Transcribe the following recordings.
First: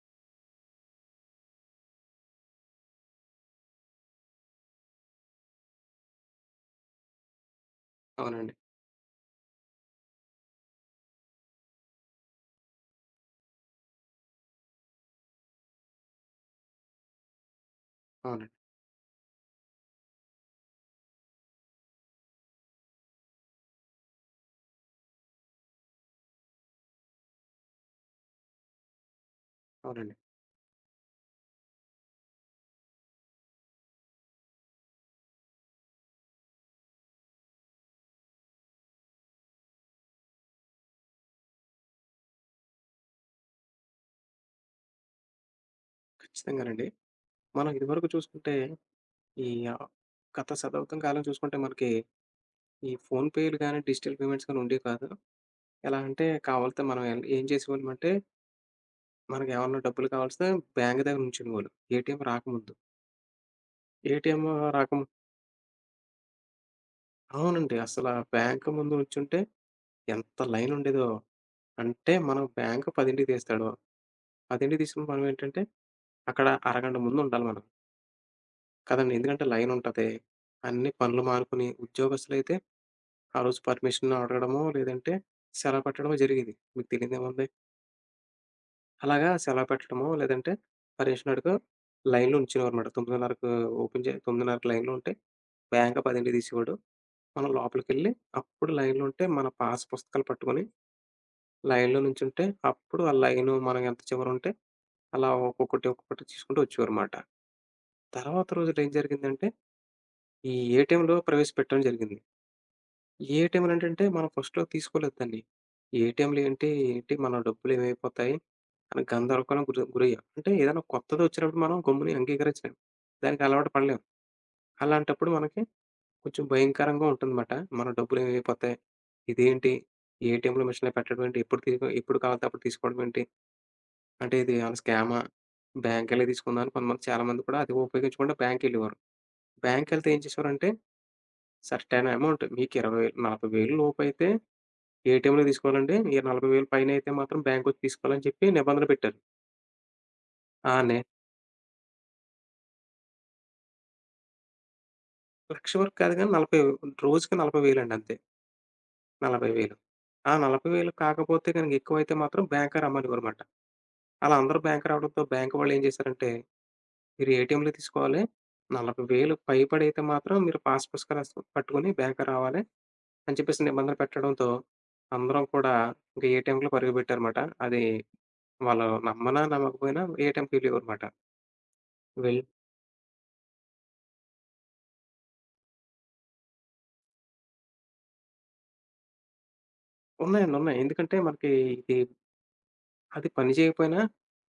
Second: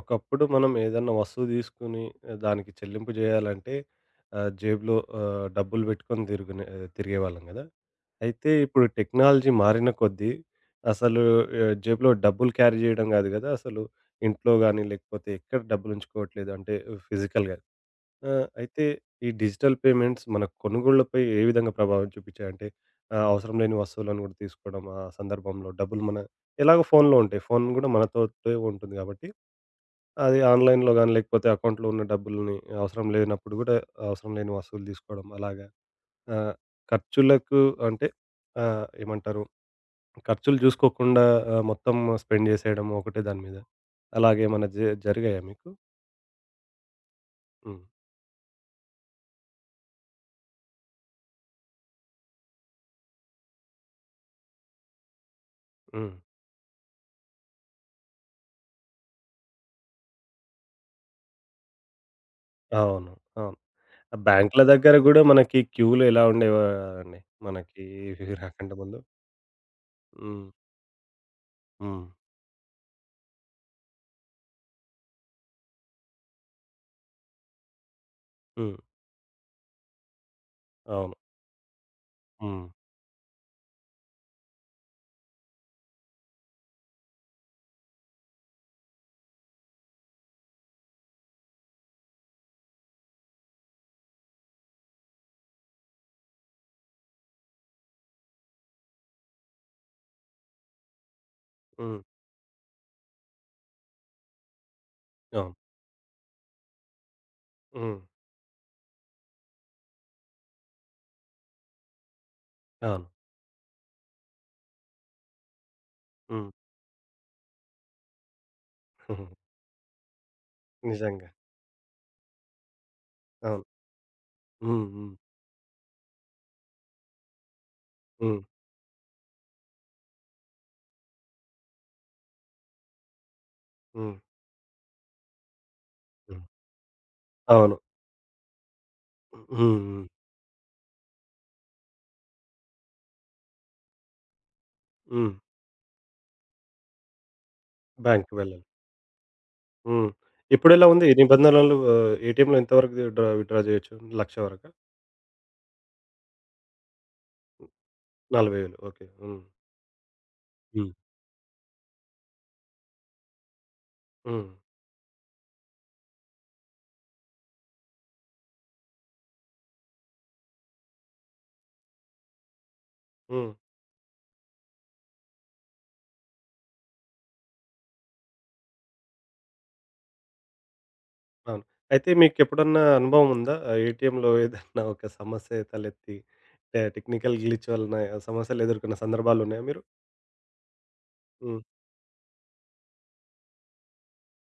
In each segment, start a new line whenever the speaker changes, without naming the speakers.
ఒకప్పుడు మనం ఏదన్నా వస్తువు తీసుకుని దానికి చెల్లింపు చేయాలంటే జేబులో డబ్బులు పెట్టుకొని తిరిగేవాళ్ళం కదా? అయితే
అవునండి.
ఇప్పుడు టెక్నాలజీ మారిన కొద్దీ అసలు జేబులో డబ్బులు క్యారీ చేయడం కాదు కదా, అసలు ఇంట్లో కానీ లేకపోతే ఎక్కడ డబ్బులు ఉంచుకోవట్లేదు అంటే ఫిజికల్గా. ఆ,
అవునండి.
అయితే ఈ డిజిటల్ పేమెంట్స్ మన కొనుగోళ్లపై ఏ విధంగా ప్రభావం చూపించాయంటే అవసరం లేని వస్తువులను కూడా తీసుకోవడం, ఆ సందర్భంలో డబ్బులు మన ఎలాగో ఫోన్లో ఉంటాయి, ఫోన్ కూడా మనతో ఉంటుంది కాబట్టి
అవునండి.
అది ఆన్‌లైన్‌లో గాని, లేకపోతే అకౌంట్‌లో ఉన్న డబ్బుల్ని అవసరం లేనప్పుడు గూడా, అవసరం లేని వస్తువులు తీసుకోవడం అలాగా. ఆహ్, ఖర్చులకు అంటే ఏమంటారు? ఖర్చులు జూసుకోకుండా మొత్తం స్పెండ్ జేసేయడం ఒకటే దాని మీద. అలాగేమన్నా జరిగాయా మీకు?
ఖచ్చితంగానండి. మనం
హ్మ్.
ఇదివరకు చూసుకుంటే, ఈ గత శతాబ్దం కాలం చూసుకుంటే మనకి ఈ ఫోన్ పేలు గాని, డిజిటల్ పేమెంట్స్ గాని ఉండేవి కాదు. ఎలా
హ్మ్.
అంటే కావాలితే మనం ఎల్ ఏం చేసేవాళ్ళమంటే, మనకి ఏమన్నా డబ్బులు కావాలిస్తే బ్యాంక్ దగ్గర నుంచునేవాళ్ళు. ఏటీఎం రాకముందు.
అవును. అవును. ఆ
ఏటీఎం
బ్యాంకుల దగ్గర
రాకము
గూడా మనకి క్యూలు ఎలా ఉండేవో అండి.
అవునండి.
మనకి ఇవి
బ్యాంక్
రాకంటే
ముందు
ముందు.
నుంచుంటే ఎంత
హ్మ్.
లైన్ ఉండేదో.
హ్మ్.
అంటే మనం బ్యాంక్ 10కి తీస్తాడు. 10కి తీసినప్పుడు మనం ఏంటంటే, అక్కడ అరగంట ముందు ఉండాలి మనం.
హ్మ్.
కదండీ! ఎందుకంటే లైనుంటది. అన్ని
అవును.
పనులు మానుకుని ఉద్యోగస్తులైతే
హ్మ్.
ఆ రోజు పర్మిషన్ అడగడమో, లేదంటే సెలవు పెట్టడమో జరిగేది. మీకు తెలీనిదేముంది. అలాగా సెలవు పెట్టడమో, లేదంటే పర్మిషన్ అడుగు లైన్‌లో ఉంచేవారనమాట. 9:30కు ఓపెన్ జే 9:30కి లైన్‌లో ఉంటే బ్యాంక్ 10కి తీసేవాడు. మనం లోపలికెళ్ళి అప్పుడు లైన్‌లో ఉంటే మన పాస్ పుస్తకాలు పట్టుకొని లైన్‌లో
హ్మ్.
నుంచుంటే అప్పుడు ఆ లైను మనం ఎంత చివరుంటే అలా
అవును.
ఒక్కొక్కటి, ఒక్కొక్కటి తీసుకుంటూ వచ్చేవారమాట.
హ్మ్.
తర్వాత రోజున ఏం జరిగిందంటే ఈ ఏటీఎంలు ప్రవేశపెట్టడం జరిగింది.
అవును.
ఏటీఎంలు ఏంటంటే మనం ఫస్ట్‌లో తీసుకోలేదు దాన్ని. ఏటీఎంలు
హ్మ్.
ఏంటి, ఏంటి మన డబ్బులు ఏమైపోతాయి అని గందరగోళం గురయ్యాం. అంటే ఏదైనా కొత్తది
నిజంగా.
వచ్చినప్పుడు మనం గమ్ముని అంగీకరించలేం. దానికి
అవును.
అలవాటు పడలేం.
హ్మ్. హ్మ్.
అలాంటప్పుడు మనకి కొంచెం భయంకరంగా ఉంటుందన్నమాట. మన డబ్బులు
హ్మ్.
ఏమైపోతాయి? ఇదేంటి? ఏటీఎంలో మిషన్‌లో పెట్టడం ఏంటి? ఎప్పుడు కావాలంటే అప్పుడు తీసుకోవడం ఏంటి?
హ్మ్.
అంటే ఇది ఏమైనా స్కామా? బ్యాంకెళ్ళి
హ్మ్.
తీసుకుందాం అని కొంతమంది చాలామంది కూడా అది
అవును.
ఉపయోగించకుండా బ్యాంక్‌కెళ్ళేవారు.
హ్మ్. హ్మ్.
బ్యాంక్‌కెళ్తే ఏం చేసేవారంటే సర్టెయిన్ అమౌంట్ మీకు 20,000 40,000 లోపైతే
హ్మ్.
ఏటీఎంలో తీసుకోవాలండి. ఈ 40,000 పైనైతే మాత్రం బ్యాంకొచ్చి తీసుకోవాలని
బ్యాంక్‌కి
చెప్పి
వెళ్ళాలి.
నిబంధన పెట్టారు.
హ్మ్.
ఆ!
ఇప్పుడెలా ఉంది ఈ నిబంధనలు? ఏటీఎంలో ఎంత వరకు డ్రా విత్‌డ్రా చేయొచ్చు? 1,00,000 వరకా?
లక్ష వరకు కాదు గానీ 40 రోజుకి 40,000 అండి అంతే.
40,000 ఓకే. హ్మ్.
40,000 40,000
హ్మ్.
కాకపోతే గనుక ఎక్కువైతే మాత్రం బ్యాంక్‌కి రమ్మనేవారుమాట. అలా
హ్మ్.
అందరూ బ్యాంక్‌కి రావడంతో బ్యాంక్ వాళ్ళేం చేశారంటే, మీరు ఏటీఎంలో తీసుకోవాలి. 40,000 పైబడైతే మాత్రం మీరు పాస్ పుస్తకాలు అసలు పట్టుకొని బ్యాంక్‌కి రావాలి అని
హ్మ్.
చెప్పేసి నిబంధన పెట్టడంతో, అందరం కూడా ఇంక ఏటీఎంకి పరుగుపెట్టారుమాట. అది వాళ్ళు నమ్మనా నమ్మకపోయినా ఏటీఎంకెళ్ళేవారుమాట.
అవును. అయితే
వెళ్
మీకెప్పుడన్నా అనుభవం ఉందా? ఏటీఎంలో ఏదన్నా ఒక సమస్య తలెత్తి టెక్నికల్ గ్లిచ్ వలన సమస్యలు ఎదుర్కొన్న సందర్భాలున్నాయా మీరు?
ఉన్నాయండి. ఉన్నాయి. ఎందుకంటే మనకి
హ్మ్.
ఇది అది పని చేయకపోయినా,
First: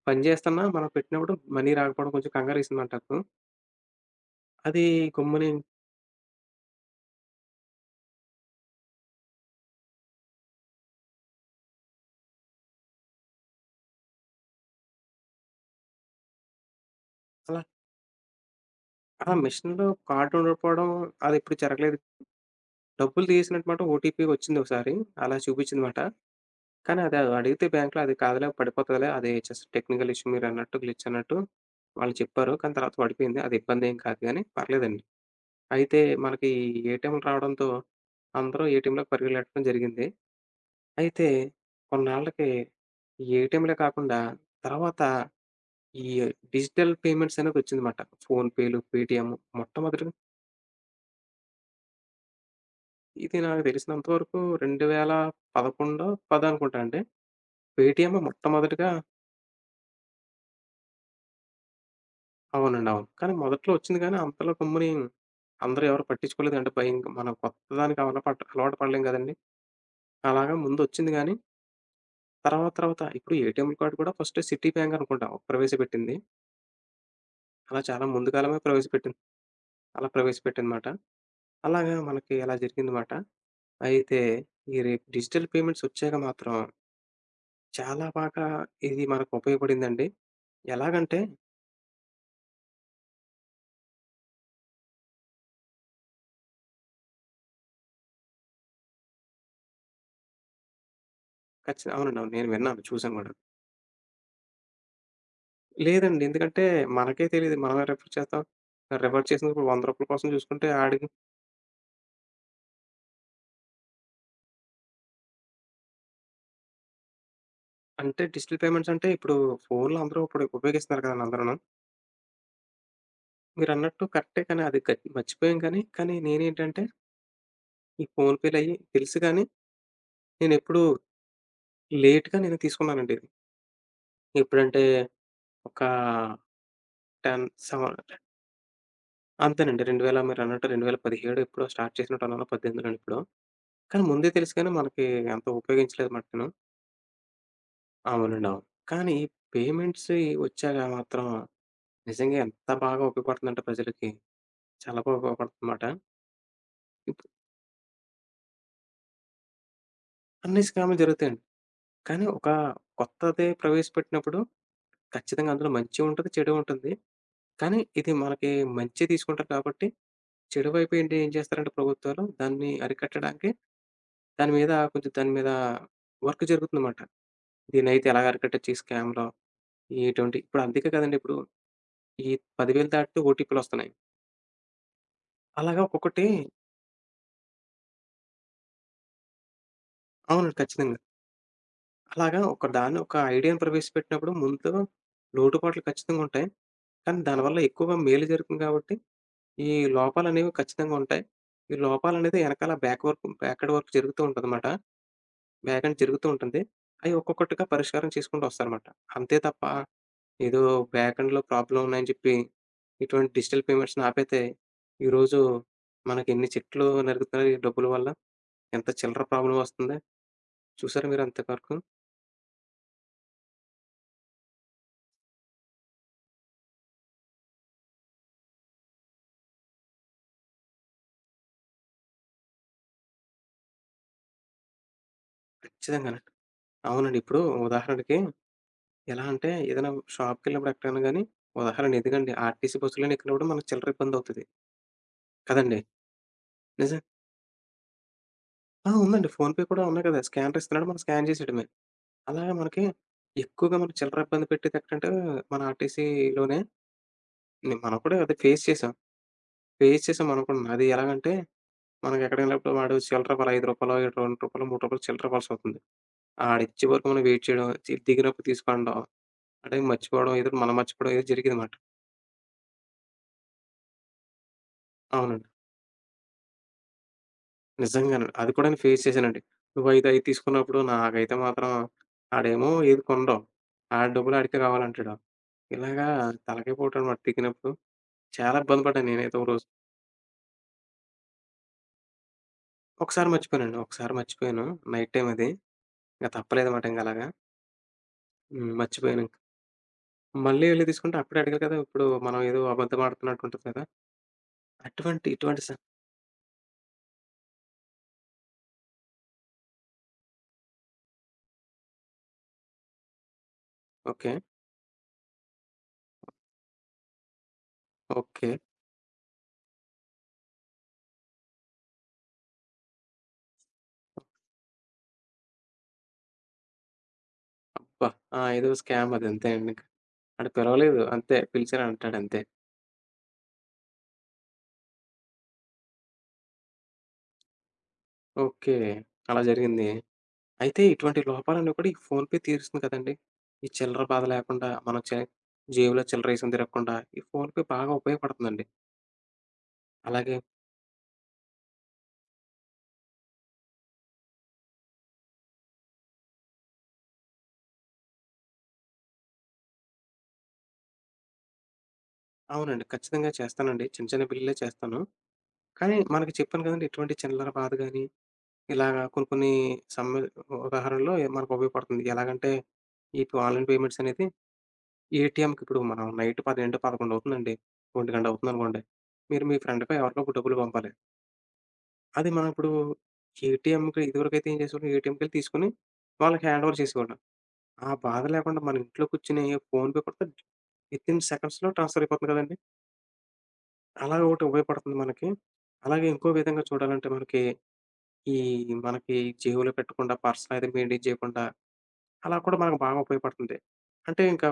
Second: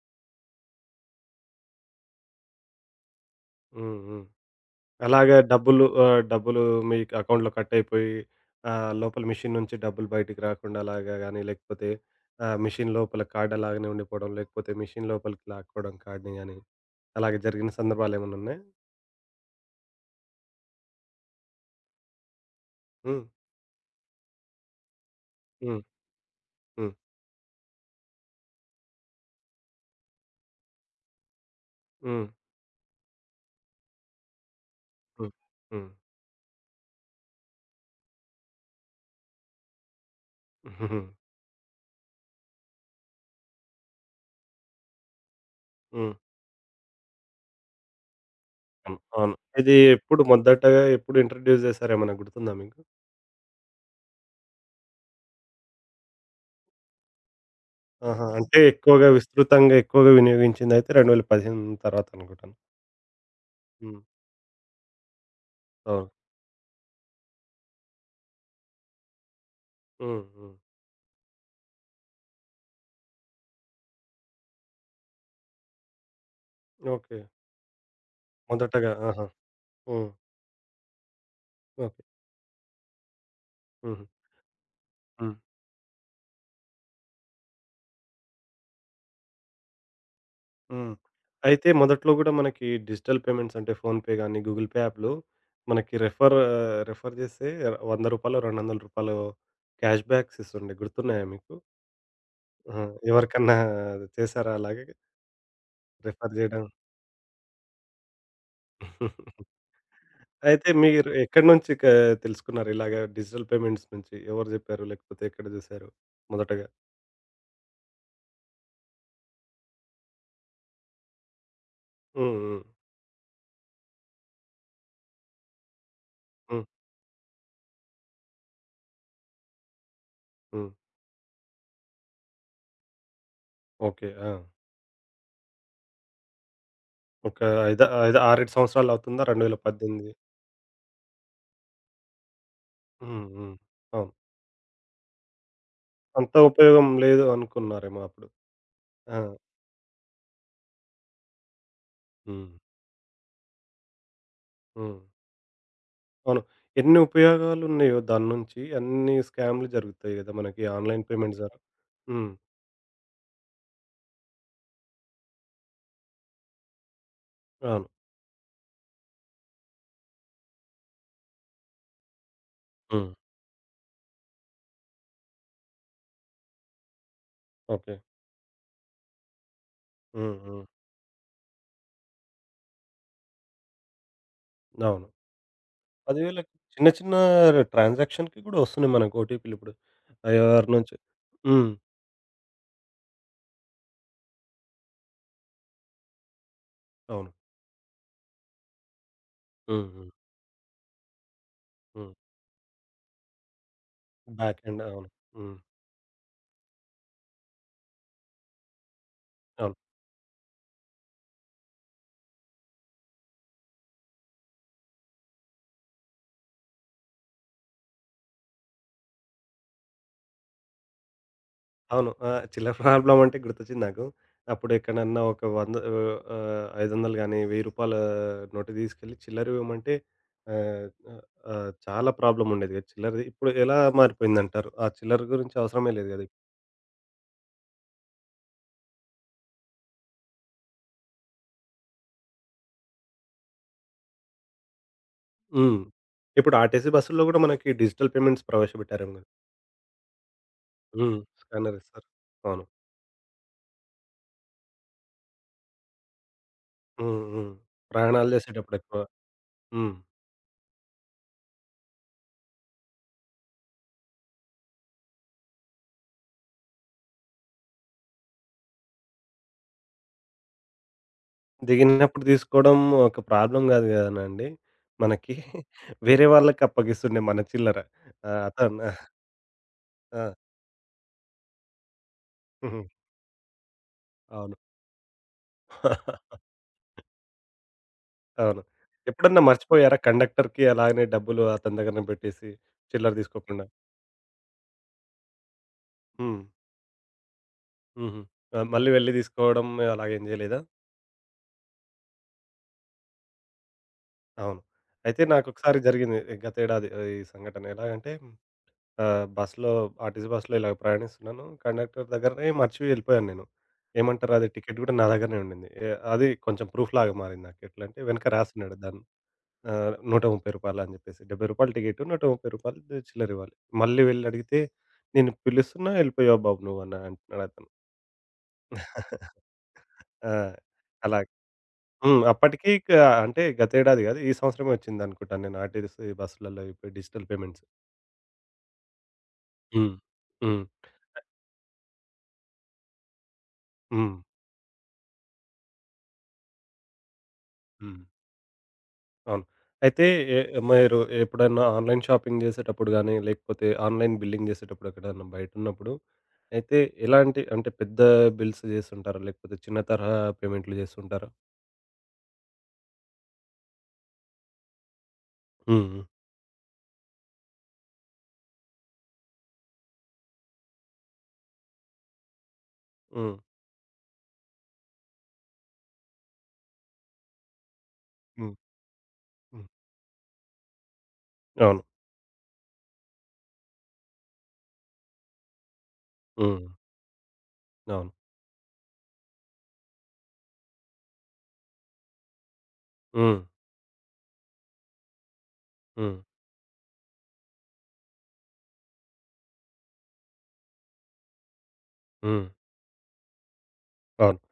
పని చేస్తున్నా మనం పెట్టినప్పుడు మనీ రాకపోవడం కొంచెం కంగారేసిందంటారు.
హ్మ్. హ్మ్.
అది
అలాగా
గమ్ముని
డబ్బులు డబ్బులు మీ అకౌంట్‌లో కట్ అయిపోయి లోపల మెషిన్ నుంచి డబ్బులు బయటికి రాకుండా అలాగా గాని, లేకపోతే మెషిన్ లోపల కార్డ్ అలాగనే ఉండిపోవడం, లేకపోతే మెషిన్ లోపలికి లాక్కోవడం కార్డ్‌ని గాని, అలాగే
అలా
జరిగిన సందర్భాలేమన్నా ఉన్నాయా?
ఆ మెషిన్‌లో కార్డ్ ఉండకపోవడం అదెప్పుడు జరగలేదు.
హ్మ్.
డబ్బులు తీసినట్టు మాట ఓటీపీ వచ్చిందొకసారి. అలా
హ్మ్.
చూపించిందిమాట.
హ్మ్.
కానీ అది అడిగితే బ్యాంక్‌లో అది కాదులే పడిపోతదిలే. అది జస్ట్ టెక్నికల్ ఇష్యూ మీరన్నట్టు గ్లిచ్ అన్నట్టు వాళ్ళు
హ్మ్.
చెప్పారు. కానీ తర్వాత పడిపోయింది. అది ఇబ్బందేం కాదు గానీ పర్లేదండి.
హ్మ్. హ్మ్.
అయితే మనకి ఏటీఎంలు రావడంతో అందరూ ఏటీఎంలోకి పరిగెలెట్టడం జరిగింది. అయితే కొన్నాళ్ళకి ఈ ఏటీఎంలే కాకుండా తర్వాత ఈ
హ్మ్.
డిజిటల్ పేమెంట్స్ అనేది వచ్చిందమాట. ఫోన్‌పేలు,
అవును.
పేటీఎం
అవును. ఇది
మొట్టమొదటిగా
ఎప్పుడు మొదటగా ఎప్పుడు ఇంట్రొడ్యూస్ చేశారో ఏమన్నా గుర్తుందా మీకు?
ఇది నాకు తెలిసినంత వరకు 2011, 10 అనుకుంటా అండి. పేటీఎం
ఆహా! అంటే
మొట్టమొదటిగా
ఎక్కువగా విస్తృతంగా ఎక్కువగా వినియోగించిందయితే 2015 తర్వాత అనుకుంటాను.
అవునండి. అవును. కానీ మొదట్లో వచ్చింది
హ్మ్.
కానీ అంతలో గమ్ముని అందరూ ఎవరు
అవును.
పట్టించుకోలేదు. అంటే భయం మనం కొత్తదానికి అలవాటు పడలేం కదండీ!
హ్మ్.
అలాగా
హ్మ్.
ముందొచ్చింది గానీ తర్వాత తర్వాత ఇప్పుడు ఏటీఎం కార్డ్ కూడా ఫస్ట్ సిటీ బ్యాంక్ అనుకుంటా ప్రవేశపెట్టింది.
ఓకే.
అలా చాలా ముందు కాలమే
మొదటగా.
ప్రవేశపెట్టింది.
ఆహా!
అలా
హ్మ్.
ప్రవేశపెట్టానమాట. అలాగా
ఓకే.
మనకి అలా జరిగిందమాట.
హుహు.
అయితే ఈ రేపు
హ్మ్.
డిజిటల్ పేమెంట్స్ వచ్చాక మాత్రం చాలా బాగా ఇది మనకు ఉపయోగపడిందండి.
హ్మ్.
ఎలాగంటే
అయితే మొదట్లో గూడా మనకి డిజిటల్ పేమెంట్స్ అంటే ఫోన్‌పే గానీ, గూగుల్ పే యాప్‌లు మనకి రెఫర్ రెఫర్ జేస్తే రూ. 100, రూ. 200 క్యాష్ బ్యాక్స్ ఇస్తుండే. గుర్తున్నాయా మీకు?
అవునండి. అవును. నేను
ఆ!
విన్నాను. చూసాను కూడా.
ఎవరికన్నా చేశారా అలాగే
లేదండి.
రెఫర్
ఎందుకంటే
జేయడం?
మనకే తెలీదు. మనమే రిఫర్ చేస్తాం. రిఫర్ చేసినప్పుడు రూ. 100 కోసం చూసుకుంటే
అయితే
ఆడికి
మీరు ఎక్కడి నుంచి తెలుసుకున్నారు ఇలాగ డిజిటల్ పేమెంట్స్ నుంచి? ఎవరు జెప్పారు? లేకపోతే ఎక్కడ జూసారు మొదటగా?
అంటే డిజిటల్ పేమెంట్స్ అంటే ఇప్పుడు ఫోన్‌లో అందరూ ఇప్పుడు ఉపయోగిస్తున్నారు కదండీ అందరూను.
హ్మ్. హ్మ్.
మీరన్నట్టు కరెక్టే కానీ అది గ మర్చిపోయాం కానీ,
హ్మ్.
నేనేంటంటే ఈ ఫోన్‌పే‌లయ్యి తెలుసు గానీ
హ్మ్.
నేనెప్పుడు లేట్‌గా నేను తీసుకున్నానండి. ఇది.
ఓకే. ఆ!
ఎప్పుడంటే ఒక
ఒక
10 సెవ
ఐద ఐద 6, 7 సంవత్సరాలవుతుందా?
అంతేనండి.
2018.
2000 మీరన్నట్టు 2017 ఎప్పుడో స్టార్ట్ చేసినట్టున్నాను. 18లోను ఎప్పుడో.
హ్మ్. హ్మ్.
కానీ
అవును.
ముందే తెలుసు గానీ మనకి అంత ఉపయోగించలేదు
అంత
మట్టును.
ఉపయోగం లేదు అనుకున్నారేమో అప్పుడు.
అవునండి. అవును. కానీ
ఆ!
పేమెంట్స్ ఇయి వచ్చాక మాత్రం నిజంగా
హ్మ్.
ఎంత బాగా ఉపయోగపడుతుందంటే ప్రజలకి చాలా
హ్మ్.
బాగా ఉపయోగపడుతుందన్నమాట.
అవును. ఎన్ని
ఇప్పుడు
ఉపయోగాలున్నాయో దాని నుంచి అన్ని స్కామ్‌లు జరుగుతాయి గదా!
అన్ని
మనకి
స్కామ్‌లు
ఆన్‌లైన్
జరుగుతాయండి.
పేమెంట్స్ ద్వారా.
కానీ
హ్మ్.
ఒక కొత్తది ప్రవేశపెట్టినప్పుడు ఖచ్చితంగా అందులో మంచి ఉంటది, చెడు ఉంటుంది. కానీ
అవును.
ఇది మనకి మంచి తీసుకుంటారు కాబట్టి చెడు వైపు ఏంటి ఏం చేస్తారంటే ప్రభుత్వాలు దాన్ని
హ్మ్.
అరికట్టడానికి దాని మీద వర్క్ జరుగుతుందన్నమాట.
ఓకే.
దీన్నైతే ఎలాగ అరికట్టొచ్చు ఈ స్కామ్‌లో ఎటువంటి
హ్మ్.
ఇప్పుడు
హ్మ్.
అందుకే కదండీ ఇప్పుడు ఈ 10,000 దాటితే ఓటీపీలు వస్తున్నాయి.
అవును.
అలాగా
అది
ఒక్కొక్కటి
వీళ్ళకి చిన్న చిన్న ట్రాన్సాక్షన్‌కి గూడా వస్తున్నాయి మనకు ఓటీపీలిప్పుడు.
అవునండి.
ఎవరి నుంచి?
ఖచ్చితంగా.
హ్మ్.
అలాగా ఒక దాన్ని ఒక ఐడియాను ప్రవేశపెట్టినప్పుడు ముందు లోటుపాట్లు ఖచ్చితంగా ఉంటాయి. కానీ
అవును.
దానివల్ల ఎక్కువగా మేలు జరుగుతుంది కాబట్టి ఈ
హ్మ్. హ్మ్.
లోపాలనేవి ఖచ్చితంగా ఉంటాయి. ఈ
హ్మ్.
లోపాలనేది ఎనకాల బ్యాక్‌వర్డ్ వర్క్ జరుగుతూ
బ్యాక్
ఉంటదన్నమాట.
ఎండ్, అవును. హ్మ్.
వేగం జరుగుతూ ఉంటుంది. అయి ఒక్కొక్కటిగా పరిష్కారం చేసుకుంటూ వస్తారన్నమాట. అంతే తప్ప
అవును.
ఏదో బ్యాకెండ్‌లో ప్రాబ్లమ్ ఉన్నాయని చెప్పి, ఇటువంటి డిజిటల్ పేమెంట్స్‌ని ఆపేతే, ఈరోజు మనకి ఎన్ని చెట్లు నరుగుతున్నాయి ఈ డబ్బుల వల్ల. ఎంత చిల్లర ప్రాబ్లమ్ వస్తుంది. చూసారా మీరు అంతవరకు?
అవును. ఆ! చిల్లర ప్రాబ్లమ్ అంటే గుర్తొచ్చింది నాకు. అప్పుడు ఎక్కడన్నా ఒక 100, 500 గాని, రూ. 1000 నోటు తీసుకెళ్ళి చిల్లర ఇవ్వమంటే ఆహ్, ఆహ్, ఆహ్, చాలా ప్రాబ్లమ్ ఉండేది కదా! చిల్లరది. ఇప్పుడు ఎలా మారిపోయిందంటారు? ఆ చిల్లర గురించి అవసరమే లేదు కదా!
ఖచ్చితంగానండి. అవునండి. ఇప్పుడు ఉదాహరణకి ఎలా అంటే ఏదైనా షాప్‌కెళ్ళినప్పుడు ఎక్కడైనా గాని ఉదాహరణ ఎందుకండి ఆర్టీసీ బస్సులోనే ఎక్కినప్పుడు మనకు చిల్లర ఇబ్బందవుతది. కదండీ!
హ్మ్. ఇప్పుడు ఆర్‌టీసీ
నిజం
బస్సుల్లో కూడా మనకి డిజిటల్ పేమెంట్స్
ఆ!
ప్రవేశపెట్టారేమో
ఉందండి.
కదా!
ఫోన్‌పే కూడా ఉన్నాయి కదా! స్కానర్ ఇస్తున్నాడు. మనం
హ్మ్.
స్కాన్ చేసేయడమే.
స్కానర్ ఇస్తారు.
అలాగే
అవును.
మనకి ఎక్కువగా మనకి చిల్లర ఇబ్బంది పెట్టేది ఎక్కడంటే మన ఆర్‌టీసీలోనే
హ్మ్. హ్మ్.
మనం కూడా
ప్రయాణాలు
అది ఫేస్
చేసేటప్పుడు
చేసాం.
ఎక్కువ. హ్మ్.
ఫేస్ చేసాం మనం కూడాను. అది ఎలాగంటే మనకి ఎక్కడికెళ్ళినప్పుడు వాడు చిల్లర ఇవ్వాలి రూ. 5, రూ. 2, రూ. 3 చిల్లర ఇవ్వాల్సొస్తుంది. ఆడిచ్చే వరకు మనం వెయిట్ చేయడం, దిగినప్పుడు తీసుకోనడం, అంటే మర్చిపోవడం ఏదో మనం మర్చిపోవడం ఏదో జరిగేదన్నమాట.
దిగినప్పుడు తీసుకోవడం ఒక ప్రాబ్లమ్ గాదు గదనండి. మనకి
అవునండి.
వేరే వాళ్ళకి అప్పగిస్తుండే మన చిల్లర.
నిజంగానే.
ఆ!
అది కూడా నేను
అతను.
ఫేస్ చేశానండి. నువ్వు 5
ఆ!
తీసుకున్నప్పుడు నాకైతే మాత్రం ఆడేమో
హుహు.
ఏది కొనడు. ఆడి డబ్బులు
అవును.
ఆడికే కావాలంటాడు. ఇలాగా తలకాయ పోటన్నమాట తిరిగినప్పుడు. చాలా
అవును.
ఇబ్బంది పడ్డాను నేనైతే
ఎప్పుడన్నా
ఓ రోజు.
మర్చిపోయారా కండక్టర్‌కి అలాగనే డబ్బులు అతని దగ్గరనే పెట్టేసి చిల్లర
ఒకసారి
తీసుకోకుండా?
మర్చిపోయానండి. ఒకసారి మర్చిపోయాను. నైట్ టైమ్ అది. ఇంక
హ్మ్.
తప్పలేదమాట ఇంకలాగా.
హుహు. ఆ!
హ్మ్.
మళ్ళీ వెళ్లి
మర్చిపోయానింక.
తీసుకోవడం అలాగేం జేయలేదా?
మళ్ళీ ఎళ్లి తీసుకుంటే అప్పుడే అడిగారు కదా! ఇప్పుడు మనం ఏదో అబద్ధం ఆడుతున్నట్టు ఉంటది కదా!
అవును. అయితే
అటువంటి ఇటువంటి స
నాకొకసారి జరిగింది గతేడాది ఈ సంఘటన. ఎలాగంటే ఆ! బస్‌లో, ఆర్‌టీసీ బస్‌లో ఇలాగ ప్రయాణిస్తున్నాను. కండక్టర్ దగ్గరనే మర్చి వెళ్ళిపోయాను నేను.
ఓకే.
ఏమంటారు, అది టికెట్ గూడా నా దగ్గరనే ఉండింది. అది కొంచెం ప్రూఫ్‌లాగా మారింది నాకు. ఎట్లా అంటే వెనక
ఓకే.
రాసున్నాడు దాన్ని రూ. 130 అని చెప్పేసి. రూ. 70 టికెటు, రూ. 130 చిల్లర ఇవ్వాలి. మళ్ళీ వెళ్లి అడిగితే, "నేను పిలుస్తున్నా వెళ్ళిపోయావు బాబు నువ్వు" అని అంటున్నాడు అతను.
అబ్బా! ఆ! ఏదో స్కామ్ అది అంతే అండి ఇంక.
ఆ!
ఆడు పిలవలేదు.
అలా.
అంతే. పిలిచాను
హ్మ్.
అంటాడంతే.
అప్పటికి ఇక, అంటే గతేడాది కాదు, ఈ సంవత్సరమే వచ్చిందనుకుంటాను నేను ఆర్‌టీసీ బస్సులలో ఇప్పుడు డిజిటల్ పేమెంట్స్.
ఓకే. అలా జరిగింది.
హ్మ్. హ్మ్.
అయితే ఇటువంటి లోపాలన్నీ కూడా ఈ ఫోన్‌పే తీరుస్తుంది కదండీ! ఈ చిల్లర
హ్మ్.
బాధ లేకుండా మనం చే జేబులో చిల్లరేసుకొని తిరగకుండా ఈ ఫోన్‌పే బాగా
హ్మ్.
ఉపయోగపడుతుందండి.
అవును. అయితే
అలాగే
ఎ మీరు ఎప్పుడన్నా ఆన్‌లైన్ షాపింగ్ జేసేటప్పుడు గానీ, లేకపోతే ఆన్‌లైన్ బిల్లింగ్ జేసేటప్పుడు ఎక్కడన్నా బయటున్నప్పుడు, అయితే ఎలాంటి, అంటే పెద్ద బిల్స్ జేస్తుంటారా? లేకపోతే చిన్న తరహా పేమెంట్లు జేస్తుంటారా?
అవునండి. ఖచ్చితంగా చేస్తానండి. చిన్న చిన్న బిల్లులే చేస్తాను. కానీ
హ్మ్.
మనకి చెప్పాను కదండీ! ఇటువంటి చిల్లర బాధ గాని, ఇలాగా కొన్ని కొన్ని సమ్మె ఉదాహరణలో మనకు ఉపయోగపడుతుంది. ఎలాగంటే,
హ్మ్. హ్మ్.
ఇప్పుడు ఆన్‌లైన్ పేమెంట్స్ అనేది ఏటీఎంకి ఇప్పుడు మనం నైట్ 12, 11 అవుతుందండి. ఒంటి గంట
హ్మ్.
అవుతుందనుకోండి. మీరు మీ
హ్మ్.
ఫ్రెండ్‌కో ఎవరికో ఇప్పుడు డబ్బులు పంపాలి.
అవును.
అది మనం ఇప్పుడు ఏటీఎంకి ఇదివరకైతే ఏం చేసేవాళ్ళం ఏటీఎంకెళ్ళి తీసుకొని వాళ్ళకి హ్యాండ్
హ్మ్.
ఓవర్ చేసేవాళ్ళం. ఆ
అవును.
బాధ లేకుండా మన ఇంట్లో కూర్చొని ఫోన్‌పే కొడితే వితిన్ సెకండ్స్‌లో ట్రాన్స్‌ఫర్ అయిపోతుంది కదండీ!
హ్మ్.
అలాగ ఒకటి ఉపయోగపడుతుంది మనకి. అలాగే
హ్మ్.
ఇంకో విధంగా చూడాలంటే మనకి ఈ మనకి జేబులో పెట్టకుండా, పర్సనయితే మెయింటైన్ చేయకుండా, అలా
హ్మ్.
కూడా మనకు బాగా ఉపయోగపడుతుంది. అంటే
అవును.
ఇంకా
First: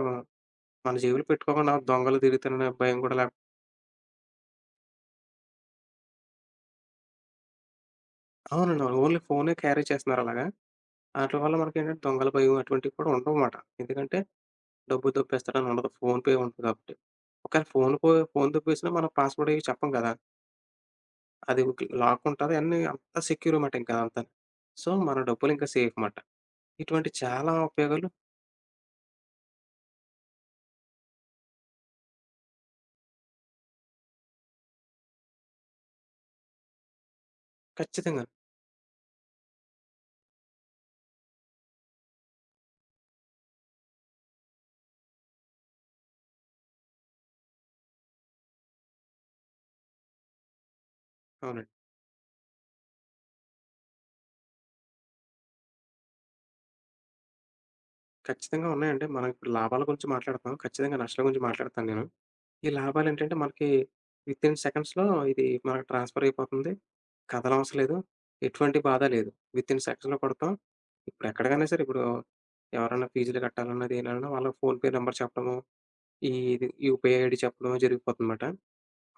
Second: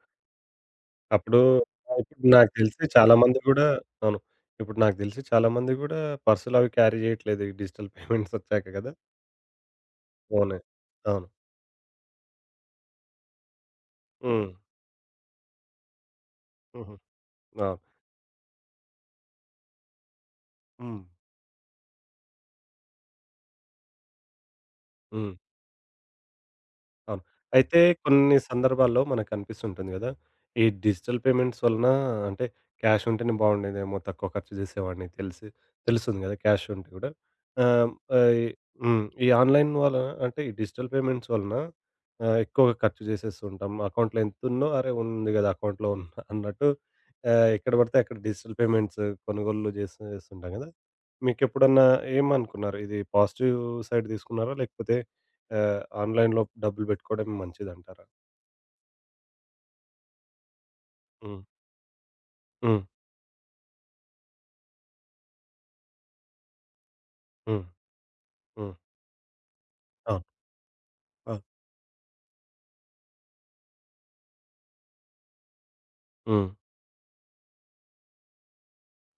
మన జేబులో
అప్పుడు
పెట్టుకోకుండా దొంగలు
ఇప్పుడు నాకు
తిరుగుతారనే
తెలిసి
భయం
చాలా
కూడా
మంది గూడా. అవును. ఇప్పుడు నాకు తెలిసి చాలా మంది గూడా పర్సులవి క్యారీ జేయట్లేదు. ఈ డిజిటల్ పేమెంట్స్ ఒచ్చాక
అవునండి.
గదా!
అవును. ఓన్లీ ఫోనే క్యారీ చేస్తున్నారు అలాగా.
ఫోనే. అవును.
ఆటిల వల్ల మనకేంటంటే దొంగల భయం అటువంటివి కూడా ఉండవుమాట. ఎందుకంటే
హ్మ్.
డబ్బు దొబ్బేస్తాడని ఉండదు. ఫోన్ పే ఉంటుంది కాబట్టి.
హుహు.
ఒకవేళ
అవును.
ఫోన్ దొబ్బేసినా మనం పాస్‌వర్డ్ అయ్యి చెప్పం కదా!
హ్మ్.
అది ఒక లాక్ ఉంటది. అన్నీ అంతా సెక్యూర్ మాట ఇంకా అదంతాను. సో, మన
హ్మ్.
డబ్బులు ఇంకా సేఫ్ మాట. ఇటువంటి
అవును.
చాలా
అయితే
ఉపయోగాలు
కొన్ని సందర్భాల్లో మనకనిపిస్తుంటుంది గదా! ఈ డిజిటల్ పేమెంట్స్ వలన, అంటే క్యాష్ ఉంటేనే బాగుండేదేమో, తక్కువ ఖర్చు చేసేవాడిని, తెలిసి తెలుస్తుంది గదా! క్యాష్ ఉంటే గూడా. ఆహ్,
ఖచ్చితంగా.
ఆహ్, ఈ హ్మ్. ఈ ఆన్‌లైన్ వలన, అంటే ఈ డిజిటల్ పేమెంట్స్ వలన ఎక్కువగా ఖర్చు చేసేస్తూ ఉంటాం. అకౌంట్‌లో ఎంతుందో, అరే! ఉంది గదా! అకౌంట్‌లో ఉన్న అన్నట్టు ఎక్కడ పడితే అక్కడ డిజిటల్ పేమెంట్స్ కొనుగోళ్ళు చేసేస్తుంటాం గదా!
అవునండి.
మీకెప్పుడన్నా ఏమనుకున్నారు? ఇది పాజిటివ్ సైడ్ తీసుకున్నారా? లేకపోతే ఆన్‌లైన్‌లో డబ్బులు పెట్టుకోవడం మంచిదంటారా?
ఖచ్చితంగా ఉన్నాయండి. మనం ఇప్పుడు లాభాల గురించి మాట్లాడుతున్నాం. ఖచ్చితంగా నష్టాల
హ్మ్.
గురించి మాట్లాడతాను నేను. ఈ
హ్మ్.
లాభాలేంటంటే మనకి వితిన్ సెకండ్స్‌లో ఇది మనకు ట్రాన్స్‌ఫర్ అయిపోతుంది.
హ్మ్.
కదలవసరం లేదు.
హ్మ్.
ఎటువంటి బాధ లేదు. వితిన్ సెకండ్స్‌లో
అవును.
కొడతాం. ఇప్పుడు
అవును.
ఎక్కడికైనా సరే ఇప్పుడు ఎవరైనా ఫీజులు కట్టాలన్నా, దేనిలన్నా వాళ్ళకి ఫోన్‌పే నంబర్ చెప్పడము, ఈ
హ్మ్.
ఇది యూపీఐ ఐడీ చెప్పడం జరిగిపోతుందన్నమాట.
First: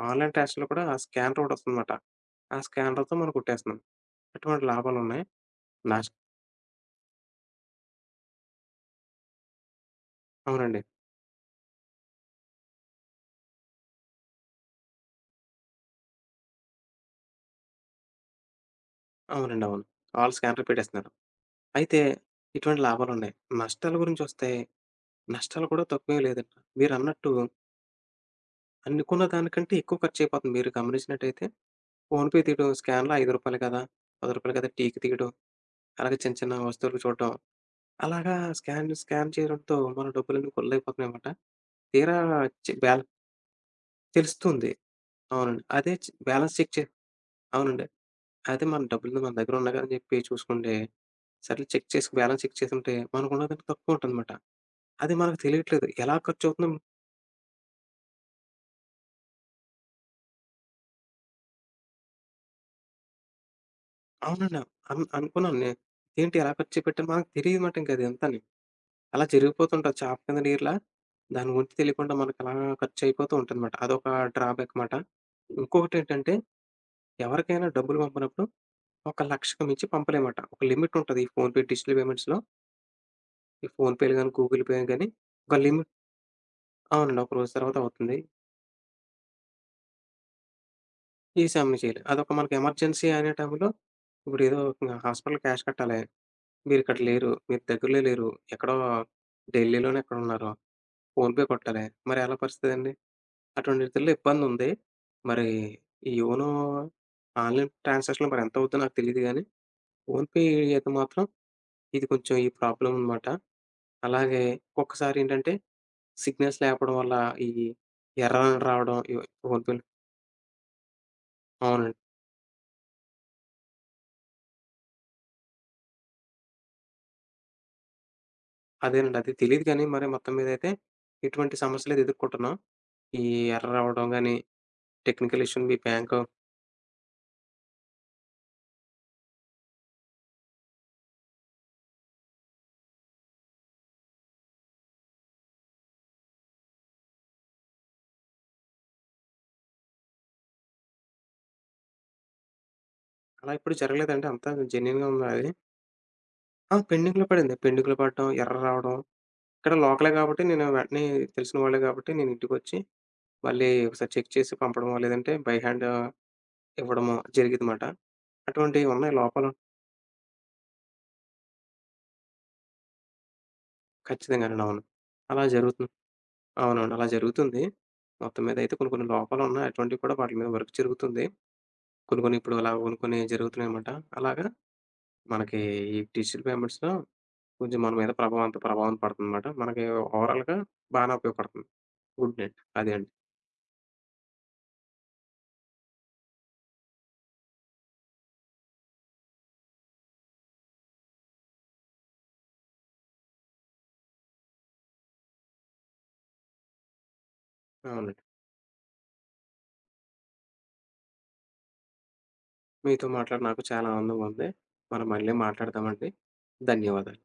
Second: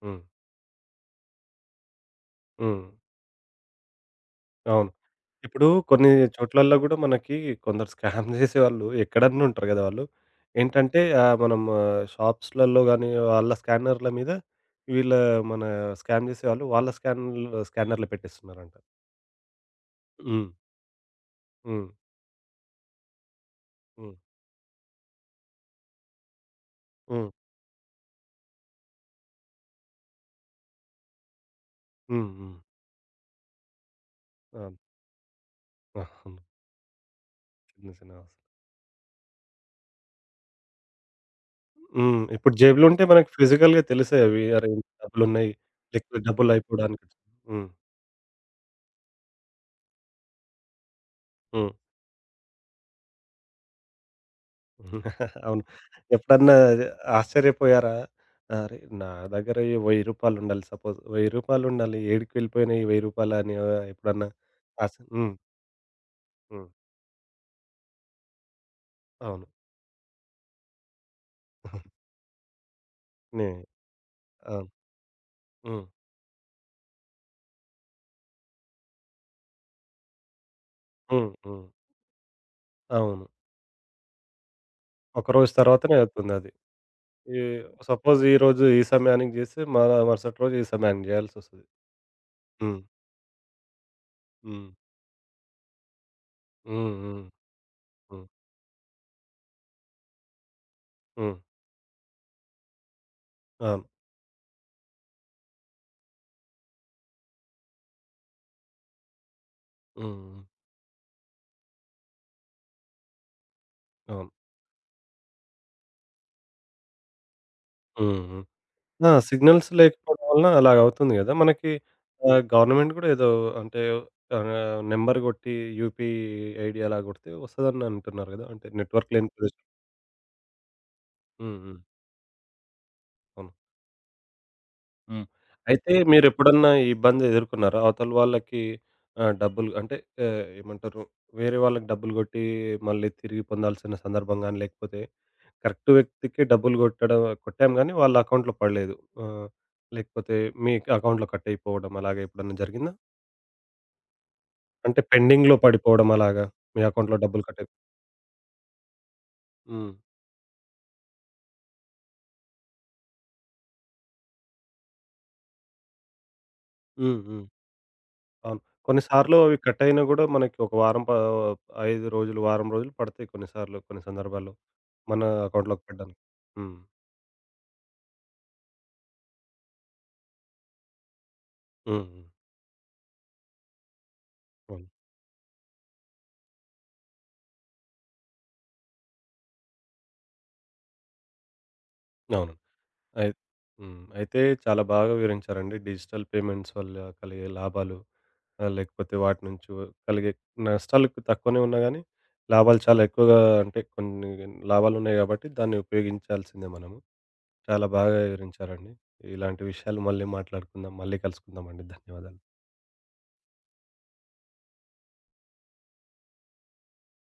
హ్మ్.
ఆన్‌లైన్ ట్రాన్సాక్షన్‌లో కూడా ఆ స్కానర్ ఒకటొస్తుందన్నమాట. ఆ
హ్మ్.
స్కానర్‌తో మనం కొట్టేస్తున్నాం. అటువంటి
అవును.
లాభాలున్నాయి.
ఇప్పుడు కొన్ని
నష్
చోట్లల్లో గూడా మనకి కొందరు స్కామ్ చేసేవాళ్ళు ఎక్కడన్నా ఉంటారు గదా! వాళ్ళు.
అవునండి.
ఏంటంటే మనం షాప్స్‌లలో గానీ, వాళ్ళ స్కానర్ల మీద, వీళ్ళ మన, స్కామ్ చేసేవాళ్ళు వాళ్ళ స్కానర్లు స్కానర్లు పెట్టేస్తున్నారంట.
అవునండి. అవును. ఆళ్ళు
హ్మ్.
స్కానర్‌లు పెట్టేస్తున్నారు.
హ్మ్.
అయితే ఇటువంటి లాభాలున్నాయి. నష్టాల
హ్మ్.
గురించొస్తే, నష్టాలు కూడా తక్కువేం లేదండి.
హ్మ్.
మీరన్నట్టు అనుకున్న దానికంటే ఎక్కువ ఖర్చయిపోతుంది. మీరు గమనించినట్టయితే
హ్మ్.
ఫోన్‌పే
హ్మ్.
తీయడం, స్కాన్‌లో రూ. 5 కదా, రూ. 10 కదా
అవును.
టీకి తీయడం, అలాగే చిన్న
అవును.
చిన్న వస్తువులు చూడటం.
చిన్న చిన్న.
అలాగా స్కాన్ స్కాన్ చేయడంతో మన డబ్బులన్నీ కొల్లైపోతున్నాయన్నమాట. తీరా
హ్మ్. ఇప్పుడు జేబులో ఉంటే
బ్యాలెన్స్
మనకు ఫిజికల్‌గా తెలిసాయి అవి.
తెలుస్తుంది.
అరే! ఇంత డబ్బులున్నాయి.
అవునండి. అదే చె
లేకపోతే డబ్బులు
బ్యాలెన్స్ చెక్ చే
అయిపోవడానికి. హ్మ్.
అవునండి. అయితే మన డబ్బులు మన దగ్గర ఉన్నాయి కదా అని చెప్పి చూసుకుంటే, సర్లే
హ్మ్.
చెక్ చేసి బ్యాలెన్స్ చెక్ చేసుంటే మనకున్నదానికి తక్కువ ఉంటుందన్నమాట. అది మనకు
అవును.
తెలియట్లేదు. ఎలా
ఎప్పుడన్నా
ఖర్చవుతుందో
అది ఆశ్చర్యపోయారా? అరే! నా దగ్గర రూ. 1000 ఉండాలి, సపోజ్ రూ. 1000 ఉండాలి. ఏడికి వెళ్ళిపోయినాయి రూ. 1000 అని ఎప్పుడన్నా
అవునండి.
హ్మ్.
అనుకున్నాను నేను. ఏంటి ఎలా
హ్మ్.
ఖర్చు పెట్టాను మనకు తెలీదన్నమాట ఇంక అది అంతాని. అలా
అవును.
జరిగిపోతుంటది చాప కింద నీరులా. దాని గురించి తెలియకుండా మనకు అలా ఖర్చు అయిపోతూ
నే
ఉంటుందన్నమాట. అదొక
అవును.
డ్రాబ్యాక్ మాట.
హ్మ్.
ఇంకొకటేంటంటే ఎవరికైనా డబ్బులు పంపనప్పుడు ఒక లక్షకు మించి పంపలేమట. ఒక లిమిట్ ఉంటది ఈ
హ్మ్.
ఫోన్‌పే
హ్మ్.
డిజిటల్ పేమెంట్స్‌లో.
అవును.
ఈ ఫోన్‌పేలు గాని, గూగుల్ పే గాని
ఒకరోజు
ఒక లిమిట్
తర్వాతనే అవుతుందది.
అవునండి. ఒక
ఈ,
రోజు తర్వాత అవుతుంది.
సపోజ్ ఈరోజు ఈ సమయానికి జేస్తే, మరుసటి రోజు ఈ సమయానికి
ఈ
జేయాల్సొస్తది.
సెవెన్‌కి చేయాలి. అదొక మనకి
హ్మ్.
ఎమర్జెన్సీ అనే టైంలో ఇప్పుడేదో
హ్మ్.
ఇంగ హాస్పిటల్ క్యాష్ కట్టాలి.
హ్మ్.
మీరిక్కడ
హ్మ్.
లేరు. మీరు దగ్గరలో
హ్మ్.
లేరు. ఎక్కడో ఢిల్లీలోనో ఎక్కడున్నారు.
హ్మ్.
ఫోన్‌పే కొట్టాలి. మరి ఎలా పరిస్థితండి?
అవును.
అటువంటిటిల్లో ఇబ్బందుంది. మరి ఈ యోనో ఆన్‌లైన్ ట్రాన్సాక్షన్‌లో మరెంతవుద్దో నాకు తెలీదు గానీ,
హ్మ్. హ్మ్.
ఫోన్‌పే అయితే మాత్రం ఇది కొంచెం ఈ ప్రాబ్లమ్ అనమాట.
అవును.
అలాగే ఒక్కొక్కసారేంటంటే సిగ్నల్స్ లేకపోవడం వల్ల ఈ
హ్మ్. హ్మ్.
ఎర్రర్ రావడం
ఆ!
ఇవి
సిగ్నల్స్
ఫోన్‌పే‌లో
లేకపోవడం వలన అలాగవుతుంది గదా! మనకి
అవునండి.
గవర్నమెంట్ గూడా ఏదో, అంటే నంబర్ గొట్టి యూపీ ఐడీ అలా గొడితే వస్తదని అంటున్నారు గదా! అంటే నెట్వర్క్
అదేనండి. అది
లేని ప్రదేశం.
తెలీదు గానీ, మరి మొత్తం మీదైతే ఎటువంటి
హ్మ్. హ్మ్.
సమస్యలైతే ఎదుర్కొంటున్నాం. ఈ
అవును.
ఎర్రర్ అవ్వడం గానీ,
హ్మ్.
టెక్నికల్ ఇష్యూ మీ
అయితే
బ్యాంకు
మీరెప్పుడన్నా ఈ ఇబ్బంది ఎదుర్కొన్నారా? అవతల వాళ్ళకి డబ్బులు, అంటే ఏమంటారు? వేరే వాళ్ళకి డబ్బులు గొట్టి మళ్ళీ తిరిగి పొందాల్సిన సందర్భం గాని, లేకపోతే కరెక్ట్ వ్యక్తికి డబ్బులు గొట్టడం, కొట్టాం గానీ వాళ్ళ అకౌంట్‌లో పడలేదు. ఆహ్, లేకపోతే మీ అకౌంట్‌లో కట్టయిపోవడం అలాగా ఎప్పుడన్నా జరిగిందా?
అలా ఎప్పుడు జరగలేదండి. అంతా
అంటే
జెన్యూన్‌గా ఉందా అది?
పెండింగ్‌లో పడిపోవడం అలాగా?
ఆ!
మీ అకౌంట్‌లో
పెండింగ్‌లో
డబ్బులు
పడింది.
కట్టే.
పెండింగ్‌లో పడటం, ఎర్రర్ రావడం. ఇక్కడ
హ్మ్.
లోకలే కాబట్టి నేను వెంటనే తెలిసిన వాళ్ళే కాబట్టి నేను ఇంటికొచ్చి మళ్ళీ ఒకసారి చెక్ చేసి పంపడమో, లేదంటే బై హ్యాండ్ ఇవ్వడమో
హ్మ్. హ్మ్.
జరిగిదమాట.
అవును.
అటువంటివి
కొన్ని
ఉన్నాయి
సార్లు
లోపాలు.
అవి కట్టయినా గూడా మనకి ఒక వారం 5 రోజులు, వారం రోజులు పడతాయి కొన్ని సార్లు, కొన్ని సందర్భాల్లో.
ఖచ్చితంగానండి. అవును.
మన
అలా
అకౌంట్‌లోకి
జరుగుతుంది.
పడ్డానికి. హ్మ్.
అవునవును. అలా జరుగుతుంది. మొత్తం మీద అయితే కొన్ని కొన్ని లోపాలున్నాయి. అటువంటివి కూడా వాటి మీద వర్క్ జరుగుతుంది.
హ్మ్.
కొన్ని
హ్మ్.
కొన్ని ఇప్పుడు అలా కొన్ని కొన్ని జరుగుతున్నాయన్నమాట. అలాగా
అవును.
మనకి ఈ డిజిటల్ పేమెంట్స్‌లో కొంచెం మన మీద ప్రభావం అంత ప్రభావం పడుతుందన్నమాట. మనకి ఓవరాల్‌గా బానే ఉపయోగపడుతుంది. గుడ్
అవును.
నైట్. అదే అండి.
అయి హ్మ్. అయితే చాలా బాగా వివరించారండి. డిజిటల్ పేమెంట్స్ వల్ల కలిగే లాభాలు, లేకపోతే వాటి నుంచి కలిగే నష్టాలు తక్కువనే ఉన్నా గానీ, లాభాలు చాలా ఎక్కువగా, అంటే కొన్ని లాభాలున్నాయి గాబట్టి దాన్ని ఉపయోగించాల్సిందే మనము. చాలా
అవునండి.
బాగా వివరించారండి. ఇలాంటి విషయాలు మళ్ళీ మాట్లాడుకుందాం. మళ్ళీ కలుసుకుందామండి. ధన్యవాదాలు.
మీతో మాట్లాడి నాకు చాలా ఆనందంగా ఉంది. మనం మళ్ళీ మాట్లాడదామండి. ధన్యవాదాలు.